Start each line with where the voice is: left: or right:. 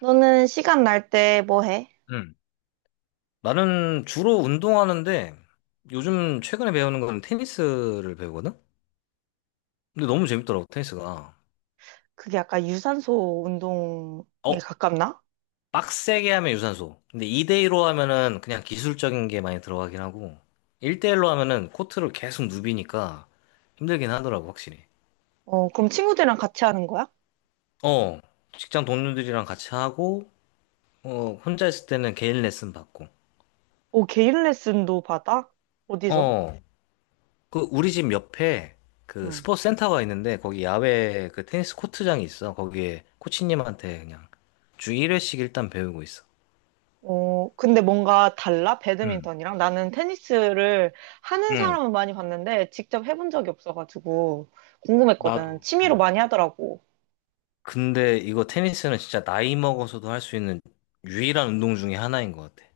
right: 너는 시간 날 때 뭐 해?
left: 음. 나는 주로 운동하는데 요즘 최근에 배우는 건 테니스를 배우거든? 근데 너무 재밌더라고, 테니스가.
right: 그게 약간 유산소 운동에
left: 어,
right: 가깝나?
left: 빡세게 하면 유산소. 근데 2대일로 하면은 그냥 기술적인 게 많이 들어가긴 하고 1대1로 하면은 코트를 계속 누비니까 힘들긴 하더라고, 확실히.
right: 어, 그럼 친구들이랑 같이 하는 거야?
left: 어, 직장 동료들이랑 같이 하고 어, 혼자 있을 때는 개인 레슨 받고.
right: 오, 개인 레슨도 받아? 어디서?
left: 어, 그 우리 집 옆에 그
right: 응.
left: 스포츠 센터가 있는데 거기 야외 그 테니스 코트장이 있어. 거기에 코치님한테 그냥 주 1회씩 일단 배우고 있어.
right: 어, 근데 뭔가 달라?
left: 응,
right: 배드민턴이랑? 나는 테니스를 하는
left: 응.
right: 사람은 많이 봤는데 직접 해본 적이 없어가지고 궁금했거든.
left: 나도.
right: 취미로
left: 응.
right: 많이 하더라고.
left: 근데 이거 테니스는 진짜 나이 먹어서도 할 수 있는 유일한 운동 중에 하나인 것 같아.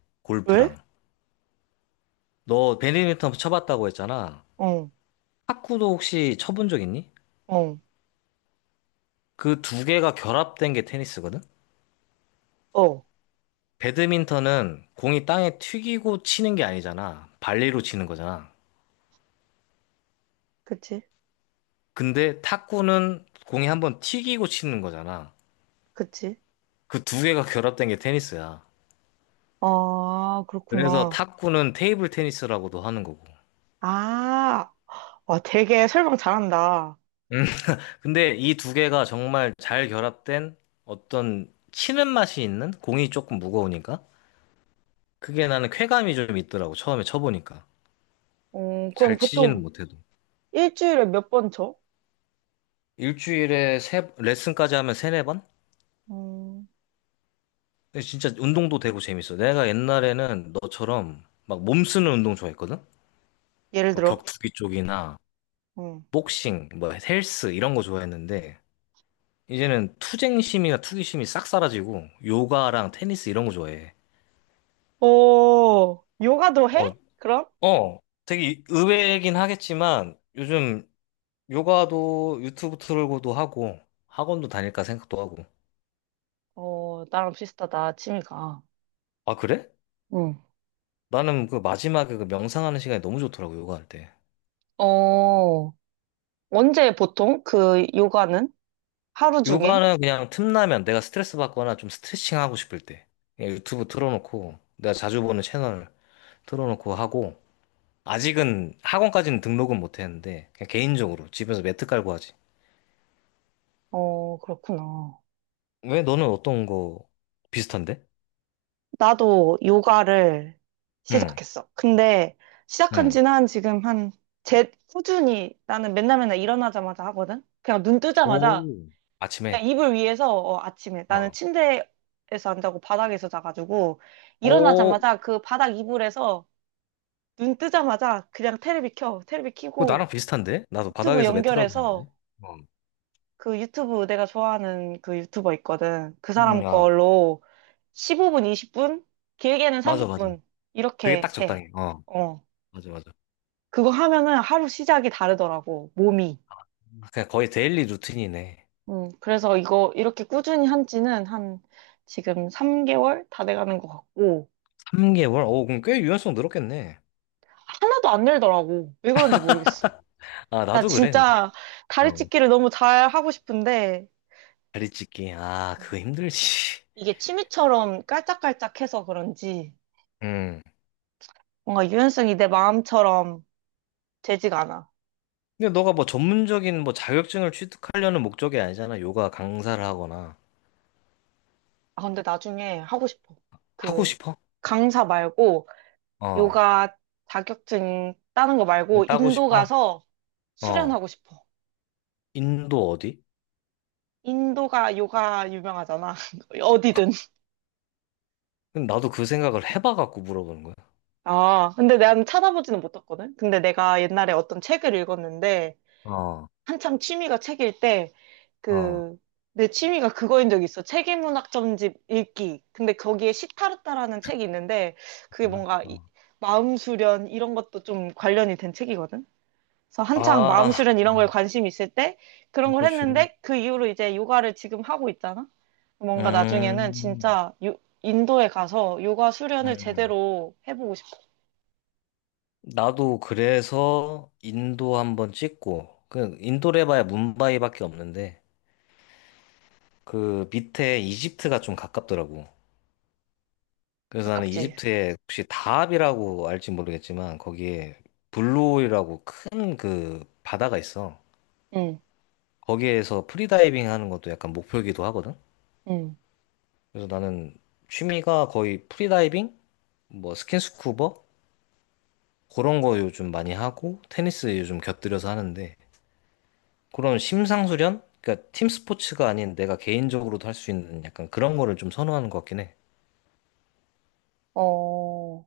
right: 왜?
left: 골프랑. 너 배드민턴 쳐봤다고 했잖아.
right: 어,
left: 탁구도 혹시 쳐본 적 있니?
right: 어,
left: 그 두 개가 결합된 게 테니스거든?
right: 어.
left: 배드민턴은 공이 땅에 튀기고 치는 게 아니잖아. 발리로 치는 거잖아.
right: 그치?
left: 근데 탁구는 공이 한번 튀기고 치는 거잖아.
right: 그치?
left: 그 두 개가 결합된 게 테니스야.
right: 아,
left: 그래서
right: 그렇구나.
left: 탁구는 테이블 테니스라고도 하는 거고.
right: 아, 와, 되게 설명 잘한다.
left: 근데 이 두 개가 정말 잘 결합된 어떤 치는 맛이 있는 공이 조금 무거우니까 그게 나는 쾌감이 좀 있더라고. 처음에 쳐보니까.
right: 어, 그럼
left: 잘 치지는
right: 보통
left: 못해도.
right: 일주일에 몇 번 쳐?
left: 일주일에 레슨까지 하면 세네 번?
right: 음,
left: 근데 진짜 운동도 되고 재밌어. 내가 옛날에는 너처럼 막 몸쓰는 운동 좋아했거든?
right: 예를
left: 뭐
right: 들어.
left: 격투기 쪽이나
right: 음.
left: 복싱, 뭐 헬스 이런 거 좋아했는데 이제는 투쟁심이나 투기심이 싹 사라지고 요가랑 테니스 이런 거 좋아해.
right: 오, 요가도 해?
left: 어,
right: 그럼?
left: 어, 되게 의외이긴 하겠지만 요즘 요가도 유튜브 틀고도 하고 학원도 다닐까 생각도 하고.
right: 어, 나랑 비슷하다, 취미가.
left: 아, 그래?
right: 응.
left: 나는 그 마지막에 그 명상하는 시간이 너무 좋더라고, 요가할 때.
right: 어, 언제 보통 그 요가는? 하루 중에?
left: 요가는 그냥 틈나면 내가 스트레스 받거나 좀 스트레칭 하고 싶을 때 그냥 유튜브 틀어놓고 내가 자주 보는 채널 틀어놓고 하고 아직은 학원까지는 등록은 못 했는데 그냥 개인적으로 집에서 매트 깔고 하지.
right: 어, 그렇구나.
left: 왜 너는 어떤 거 비슷한데?
right: 나도 요가를
left: 응,
right: 시작했어. 근데 시작한
left: 응.
right: 지는 한 지금 한, 제, 꾸준히 나는 맨날 맨날 일어나자마자 하거든? 그냥 눈 뜨자마자
left: 오.
right: 그냥
left: 아침에.
right: 이불 위에서 어, 아침에 나는
left: 어.
right: 침대에서 안 자고 바닥에서 자가지고
left: 오,
right: 일어나자마자 그 바닥 이불에서 눈 뜨자마자 그냥 테레비 켜 테레비
left: 그거
right: 켜고
left: 나랑 비슷한데? 나도
right: 유튜브
left: 바닥에서 매트 깔고
right: 연결해서
left: 자는데. 어.
right: 그 유튜브 내가 좋아하는 그 유튜버 있거든 그
left: 응,
right: 사람
left: 아,
right: 걸로 15분 20분 길게는
left: 맞아, 맞아.
right: 30분
left: 그게
right: 이렇게
left: 딱
right: 해.
left: 적당해. 어,
right: 어,
left: 맞아, 맞아.
right: 그거 하면은 하루 시작이 다르더라고, 몸이.
left: 그냥 거의 데일리 루틴이네.
right: 음, 그래서 이거 이렇게 꾸준히 한 지는 한 지금 3개월 다 돼가는 것 같고.
left: 3개월? 오, 그럼 꽤 유연성 늘었겠네.
right: 하나도 안 늘더라고. 왜 그런지 모르겠어.
left: 아,
right: 나
left: 나도 그래, 근데.
right: 진짜 다리
left: 어.
right: 찢기를 너무 잘 하고 싶은데
left: 다리 찢기. 아, 그거 힘들지.
right: 이게 취미처럼 깔짝깔짝해서 그런지
left: 응.
right: 뭔가 유연성이 내 마음처럼 되지가 않아.
left: 근데 너가 뭐 전문적인 뭐 자격증을 취득하려는 목적이 아니잖아. 요가 강사를 하거나.
right: 아, 근데 나중에 하고 싶어.
left: 하고
right: 그
left: 싶어?
right: 강사 말고
left: 어.
right: 요가 자격증 따는 거
left: 네,
right: 말고
left: 따고
right: 인도
left: 싶어?
right: 가서
left: 어.
right: 수련하고 싶어.
left: 인도 어디?
right: 인도가 요가 유명하잖아. 어디든.
left: 근데 나도 그 생각을 해봐갖고 물어보는 거야.
right: 아, 근데 난 찾아보지는 못했거든. 근데 내가 옛날에 어떤 책을 읽었는데
left: 어,
right: 한참 취미가 책일 때,
left: 어.
right: 그, 내 취미가 그거인 적이 있어. 세계문학점집 읽기. 근데 거기에 시타르타라는 책이 있는데, 그게 뭔가
left: 알았어.
right: 마음 수련 이런 것도 좀 관련이 된 책이거든. 그래서 한창 마음
left: 아,
right: 수련 이런 거에
left: 음,
right: 관심 있을 때 그런 걸
left: 그거 중요해.
right: 했는데, 그 이후로 이제 요가를 지금 하고 있잖아. 뭔가 나중에는
left: 음,
right: 진짜 인도에 가서 요가 수련을
left: 음.
right: 제대로 해보고 싶어.
left: 나도 그래서 인도 한번 찍고, 그 인도를 해봐야 뭄바이밖에 없는데, 그 밑에 이집트가 좀 가깝더라고. 그래서 나는
right: 가깝지?
left: 이집트에 혹시 다합이라고 알지 모르겠지만 거기에 블루홀이라고 큰 그 바다가 있어.
right: 응,
left: 거기에서 프리다이빙 하는 것도 약간 목표이기도 하거든.
right: 응.
left: 그래서 나는 취미가 거의 프리다이빙, 뭐 스킨스쿠버 그런 거 요즘 많이 하고 테니스 요즘 곁들여서 하는데 그런 심상수련? 그러니까 팀 스포츠가 아닌 내가 개인적으로도 할 수 있는 약간 그런 거를 좀 선호하는 것 같긴 해.
right: 어,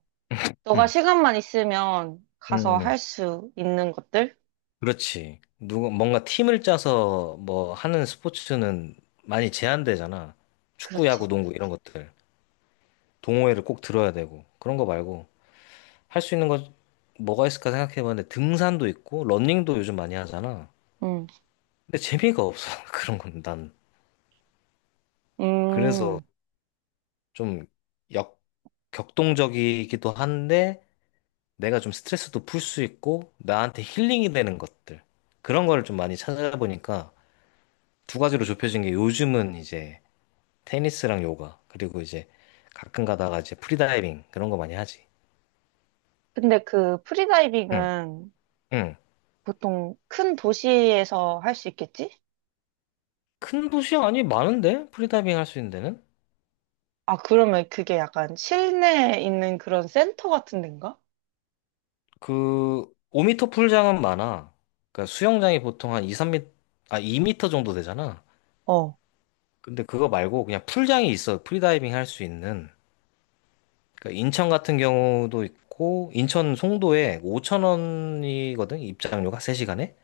right: 너가
left: 음.
right: 시간만 있으면 가서
left: 음.
right: 할 수 있는 것들?
left: 그렇지. 누가 뭔가 팀을 짜서 뭐 하는 스포츠는 많이 제한되잖아. 축구, 야구,
right: 그렇지.
left: 농구 이런 것들. 동호회를 꼭 들어야 되고 그런 거 말고 할 수 있는 거 뭐가 있을까 생각해봤는데 등산도 있고 러닝도 요즘 많이 하잖아.
right: 음.
left: 근데 재미가 없어. 그런 건 난. 그래서
right: 음.
left: 좀 역, 격동적이기도 한데 내가 좀 스트레스도 풀 수 있고 나한테 힐링이 되는 것들. 그런 거를 좀 많이 찾아보니까 두 가지로 좁혀진 게 요즘은 이제 테니스랑 요가 그리고 이제 가끔 가다가 이제 프리다이빙 그런 거 많이 하지.
right: 근데 그
left: 응,
right: 프리다이빙은
left: 응.
right: 보통 큰 도시에서 할 수 있겠지?
left: 큰 도시 아니 많은데 프리다이빙 할 수 있는 데는
right: 아, 그러면 그게 약간 실내에 있는 그런 센터 같은 데인가?
left: 그 5m 풀장은 많아. 그러니까 수영장이 보통 한 2, 3m 아2터 정도 되잖아.
right: 어,
left: 근데 그거 말고 그냥 풀장이 있어 프리다이빙 할 수 있는. 그러니까 인천 같은 경우도 있고 인천 송도에 5천 원이거든 입장료가 3시간에.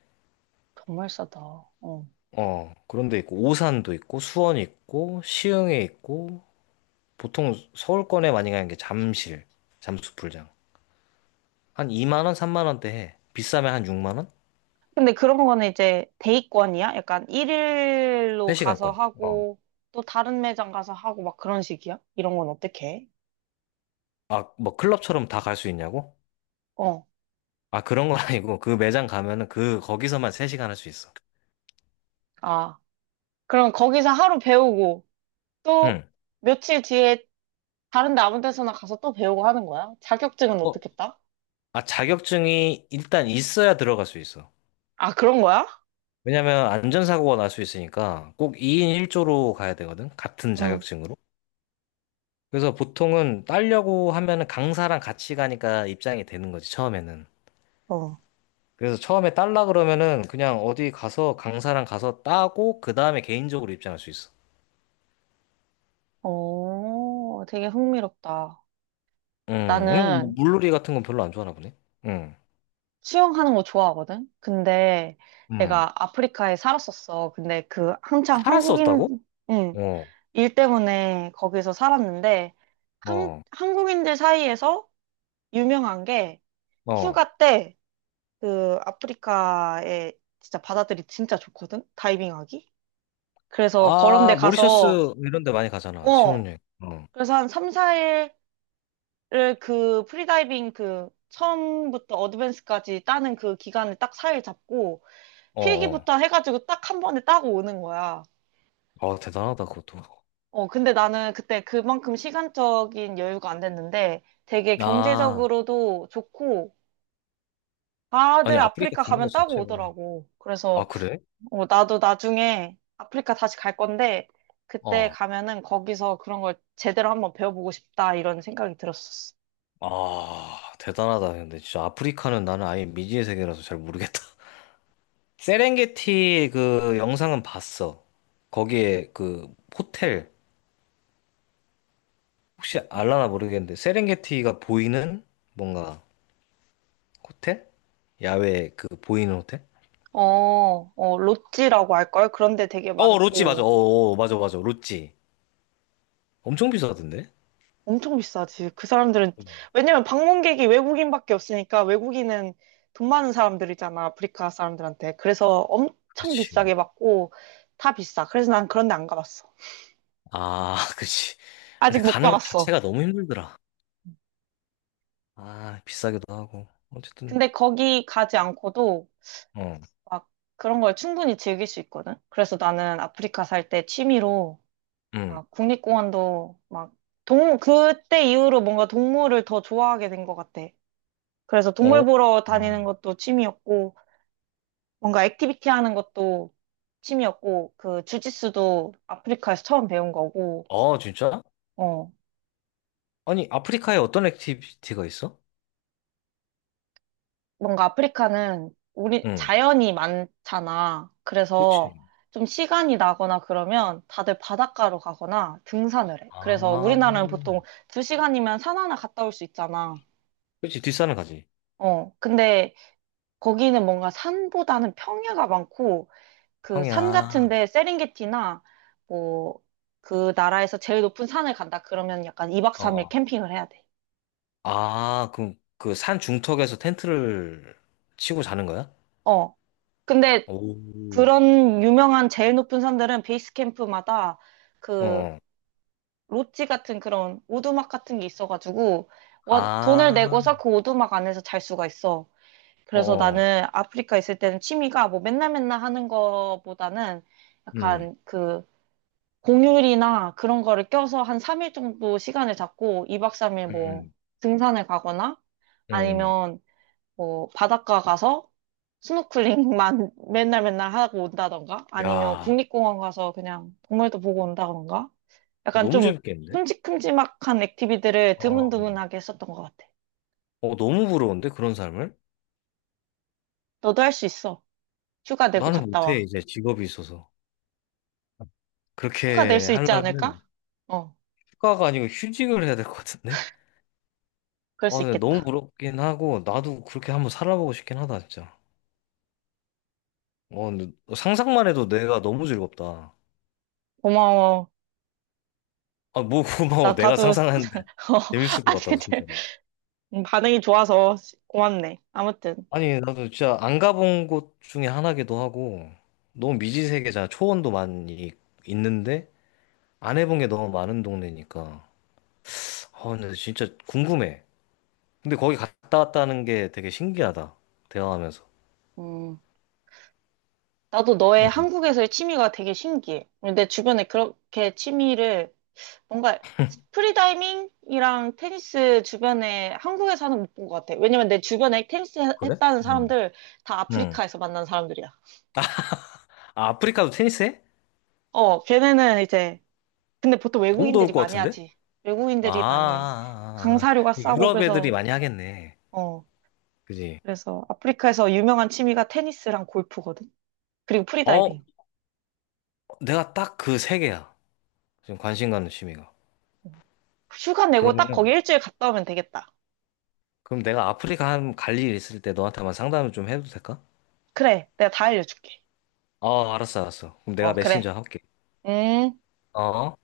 right: 정말 싸다. 어.
left: 어, 그런 데 있고 오산도 있고 수원 있고 시흥에 있고 보통 서울권에 많이 가는 게 잠실, 잠수풀장. 한 2만 원, 3만 원대 해. 비싸면 한 6만 원?
right: 근데 그런 거는 이제 데이권이야? 약간 일일로 가서
left: 3시간권. 어.
right: 하고 또 다른 매장 가서 하고 막 그런 식이야? 이런 건 어떻게 해?
left: 아, 뭐 클럽처럼 다 갈 수 있냐고?
right: 어.
left: 아, 그런 건 아니고 그 매장 가면은 그 거기서만 3시간 할 수 있어.
right: 아, 그럼 거기서 하루 배우고
left: 응.
right: 또 며칠 뒤에 다른 데 아무 데서나 가서 또 배우고 하는 거야? 자격증은
left: 어,
right: 어떻게 따?
left: 아, 자격증이 일단 있어야 들어갈 수 있어.
right: 아, 그런 거야?
left: 왜냐면 안전사고가 날 수 있으니까 꼭 2인 1조로 가야 되거든. 같은
right: 응,
left: 자격증으로. 그래서 보통은 따려고 하면은 강사랑 같이 가니까 입장이 되는 거지, 처음에는.
right: 어.
left: 그래서 처음에 딸라 그러면은 그냥 어디 가서 강사랑 가서 따고 그 다음에 개인적으로 입장할 수 있어.
right: 오, 되게 흥미롭다.
left: 뭐
right: 나는
left: 물놀이 같은 건 별로 안 좋아하나 보네. 음,
right: 수영하는 거 좋아하거든? 근데
left: 음.
right: 내가 아프리카에 살았었어. 근데 그 한창 한국인,
left: 살았었다고?
right: 응,
left: 어,
right: 일 때문에 거기서 살았는데,
left: 어,
right: 한국인들 사이에서 유명한 게
left: 어.
right: 휴가 때 그 아프리카에 진짜 바다들이 진짜 좋거든? 다이빙하기? 그래서 그런데
left: 아,
right: 가서,
left: 모리셔스 이런 데 많이 가잖아.
right: 어,
left: 신혼여행. 어,
right: 그래서 한 3, 4일을 그 프리다이빙 그 처음부터 어드밴스까지 따는 그 기간을 딱 4일 잡고
left: 어, 어.
right: 필기부터 해가지고 딱 한 번에 따고 오는 거야.
left: 아, 대단하다, 그것도.
right: 어, 근데 나는 그때 그만큼 시간적인 여유가 안 됐는데 되게
left: 아,
right: 경제적으로도 좋고
left: 아니,
right: 다들
left: 아프리카
right: 아프리카
left: 가는 것
right: 가면 따고
left: 자체가.
right: 오더라고.
left: 아,
right: 그래서
left: 그래?
right: 어, 나도 나중에 아프리카 다시 갈 건데, 그때
left: 어.
right: 가면은 거기서 그런 걸 제대로 한번 배워보고 싶다, 이런 생각이 들었었어.
left: 아, 대단하다. 근데 진짜 아프리카는 나는 아예 미지의 세계라서 잘 모르겠다. 세렝게티 그 영상은 봤어. 거기에 그 호텔 혹시 알라나 모르겠는데 세렝게티가 보이는 뭔가 호텔? 야외 그 보이는 호텔?
right: 어, 어, 로찌라고 할걸? 그런데 되게
left: 어, 로지 맞아. 어,
right: 많고,
left: 어, 어, 맞아 맞아. 로지 엄청 비싸던데?
right: 엄청 비싸지. 그 사람들은, 왜냐면 방문객이 외국인밖에 없으니까, 외국인은 돈 많은 사람들이잖아, 아프리카 사람들한테. 그래서 엄청
left: 그렇지.
right: 비싸게 받고, 다 비싸. 그래서 난 그런 데 안 가봤어.
left: 아, 그렇지.
right: 아직
left: 근데
right: 못
left: 가는 것
right: 가봤어.
left: 자체가 너무 힘들더라. 아, 비싸기도 하고. 어쨌든,
right: 근데 거기 가지 않고도,
left: 어,
right: 막 그런 걸 충분히 즐길 수 있거든. 그래서 나는 아프리카 살 때 취미로
left: 응,
right: 막 국립공원도 막 그때 이후로 뭔가 동물을 더 좋아하게 된 것 같아. 그래서
left: 어,
right: 동물 보러
left: 어.
right: 다니는 것도 취미였고, 뭔가 액티비티 하는 것도 취미였고, 그 주짓수도 아프리카에서 처음 배운 거고,
left: 어, 진짜?
right: 어,
left: 아니, 아프리카에 어떤 액티비티가 있어?
right: 뭔가 아프리카는 우리
left: 응,
right: 자연이 많잖아.
left: 그치.
right: 그래서 좀 시간이 나거나 그러면 다들 바닷가로 가거나 등산을 해. 그래서
left: 아,
right: 우리나라는 보통 두 시간이면 산 하나 갔다 올 수 있잖아.
left: 그렇지. 뒷산을 가지.
right: 어, 근데 거기는 뭔가 산보다는 평야가 많고 그 산
left: 평양.
right: 같은데 세렝게티나 뭐 그 나라에서 제일 높은 산을 간다 그러면 약간 2박
left: 어,
right: 3일
left: 어.
right: 캠핑을 해야 돼.
left: 아, 그럼 그 산 중턱에서 텐트를 치고 자는 거야?
right: 어, 근데
left: 오.
right: 그런 유명한 제일 높은 산들은 베이스 캠프마다
left: 어.
right: 그
left: 어.
right: 롯지 같은 그런 오두막 같은 게 있어가지고 돈을
left: 아,
right: 내고서 그 오두막 안에서 잘 수가 있어. 그래서
left: 어. 어.
right: 나는 아프리카 있을 때는 취미가 뭐 맨날 맨날 하는 거보다는
left: 음.
right: 약간 그 공휴일이나 그런 거를 껴서 한 3일 정도 시간을 잡고 2박 3일 뭐
left: 음.
right: 등산을 가거나
left: 음. 음.
right: 아니면 뭐 바닷가 가서 스노클링만 맨날 맨날 하고 온다던가 아니면
left: 야,
right: 국립공원 가서 그냥 동물도 보고 온다던가 약간
left: 너무
right: 좀
left: 재밌겠는데?
right: 큼직큼직한 액티비티를
left: 어.
right: 드문드문하게 했었던 것 같아.
left: 어, 너무 부러운데 그런 삶을?
right: 너도 할 수 있어. 휴가 내고
left: 나는
right: 갔다
left: 못해.
right: 와.
left: 이제 직업이 있어서.
right: 휴가 낼
left: 그렇게
right: 수 있지 않을까?
left: 하려면
right: 어,
left: 휴가가 아니고 휴직을 해야 될 것 같은데?
right: 그럴
left: 아,
right: 수
left: 근데 너무
right: 있겠다.
left: 부럽긴 하고 나도 그렇게 한번 살아보고 싶긴 하다, 진짜. 어, 근데 상상만 해도 내가 너무 즐겁다.
right: 고마워.
left: 아, 뭐 고마워.
right: 나
left: 내가
right: 다도 어,
left: 상상하는데 재밌을 것
right: 아니
left: 같다고,
right: 근데
left: 진짜로.
right: 반응이 좋아서 고맙네. 아무튼
left: 아니, 나도 진짜 안 가본 곳 중에 하나기도 하고, 너무 미지 세계잖아. 초원도 많이 있는데, 안 해본 게 너무 많은 동네니까. 아, 근데 진짜 궁금해. 근데 거기 갔다 왔다는 게 되게 신기하다. 대화하면서.
right: 음. 나도 너의
left: 응.
right: 한국에서의 취미가 되게 신기해. 내 주변에 그렇게 취미를 뭔가 프리다이밍이랑 테니스 주변에 한국에서 하는 못 본 것 같아. 왜냐면 내 주변에
left: 그래?
right: 했다는
left: 응.
right: 사람들 다
left: 응.
right: 아프리카에서 만난 사람들이야.
left: 아, 아프리카도 테니스 해?
right: 어, 걔네는 이제 근데 보통
left: 너무 더울
right: 외국인들이
left: 것
right: 많이
left: 같은데?
right: 하지.
left: 아, 아,
right: 외국인들이 많이 해.
left: 아, 아.
right: 강사료가 싸고
left: 유럽 애들이
right: 그래서
left: 많이 하겠네.
right: 어,
left: 그지?
right: 그래서 아프리카에서 유명한 취미가 테니스랑 골프거든. 그리고
left: 어,
right: 프리다이빙.
left: 내가 딱 그 세 개야. 지금 관심 가는 취미가.
right: 어. 휴가 내고 딱 거기
left: 그러면은,
right: 일주일 갔다 오면 되겠다.
left: 그럼 내가 아프리카 한 갈 일 있을 때 너한테만 상담을 좀 해도 될까?
right: 그래, 내가 다 알려줄게.
left: 어, 알았어, 알았어. 그럼 내가
right: 어, 그래.
left: 메신저 할게.
right: 음.
left: 어.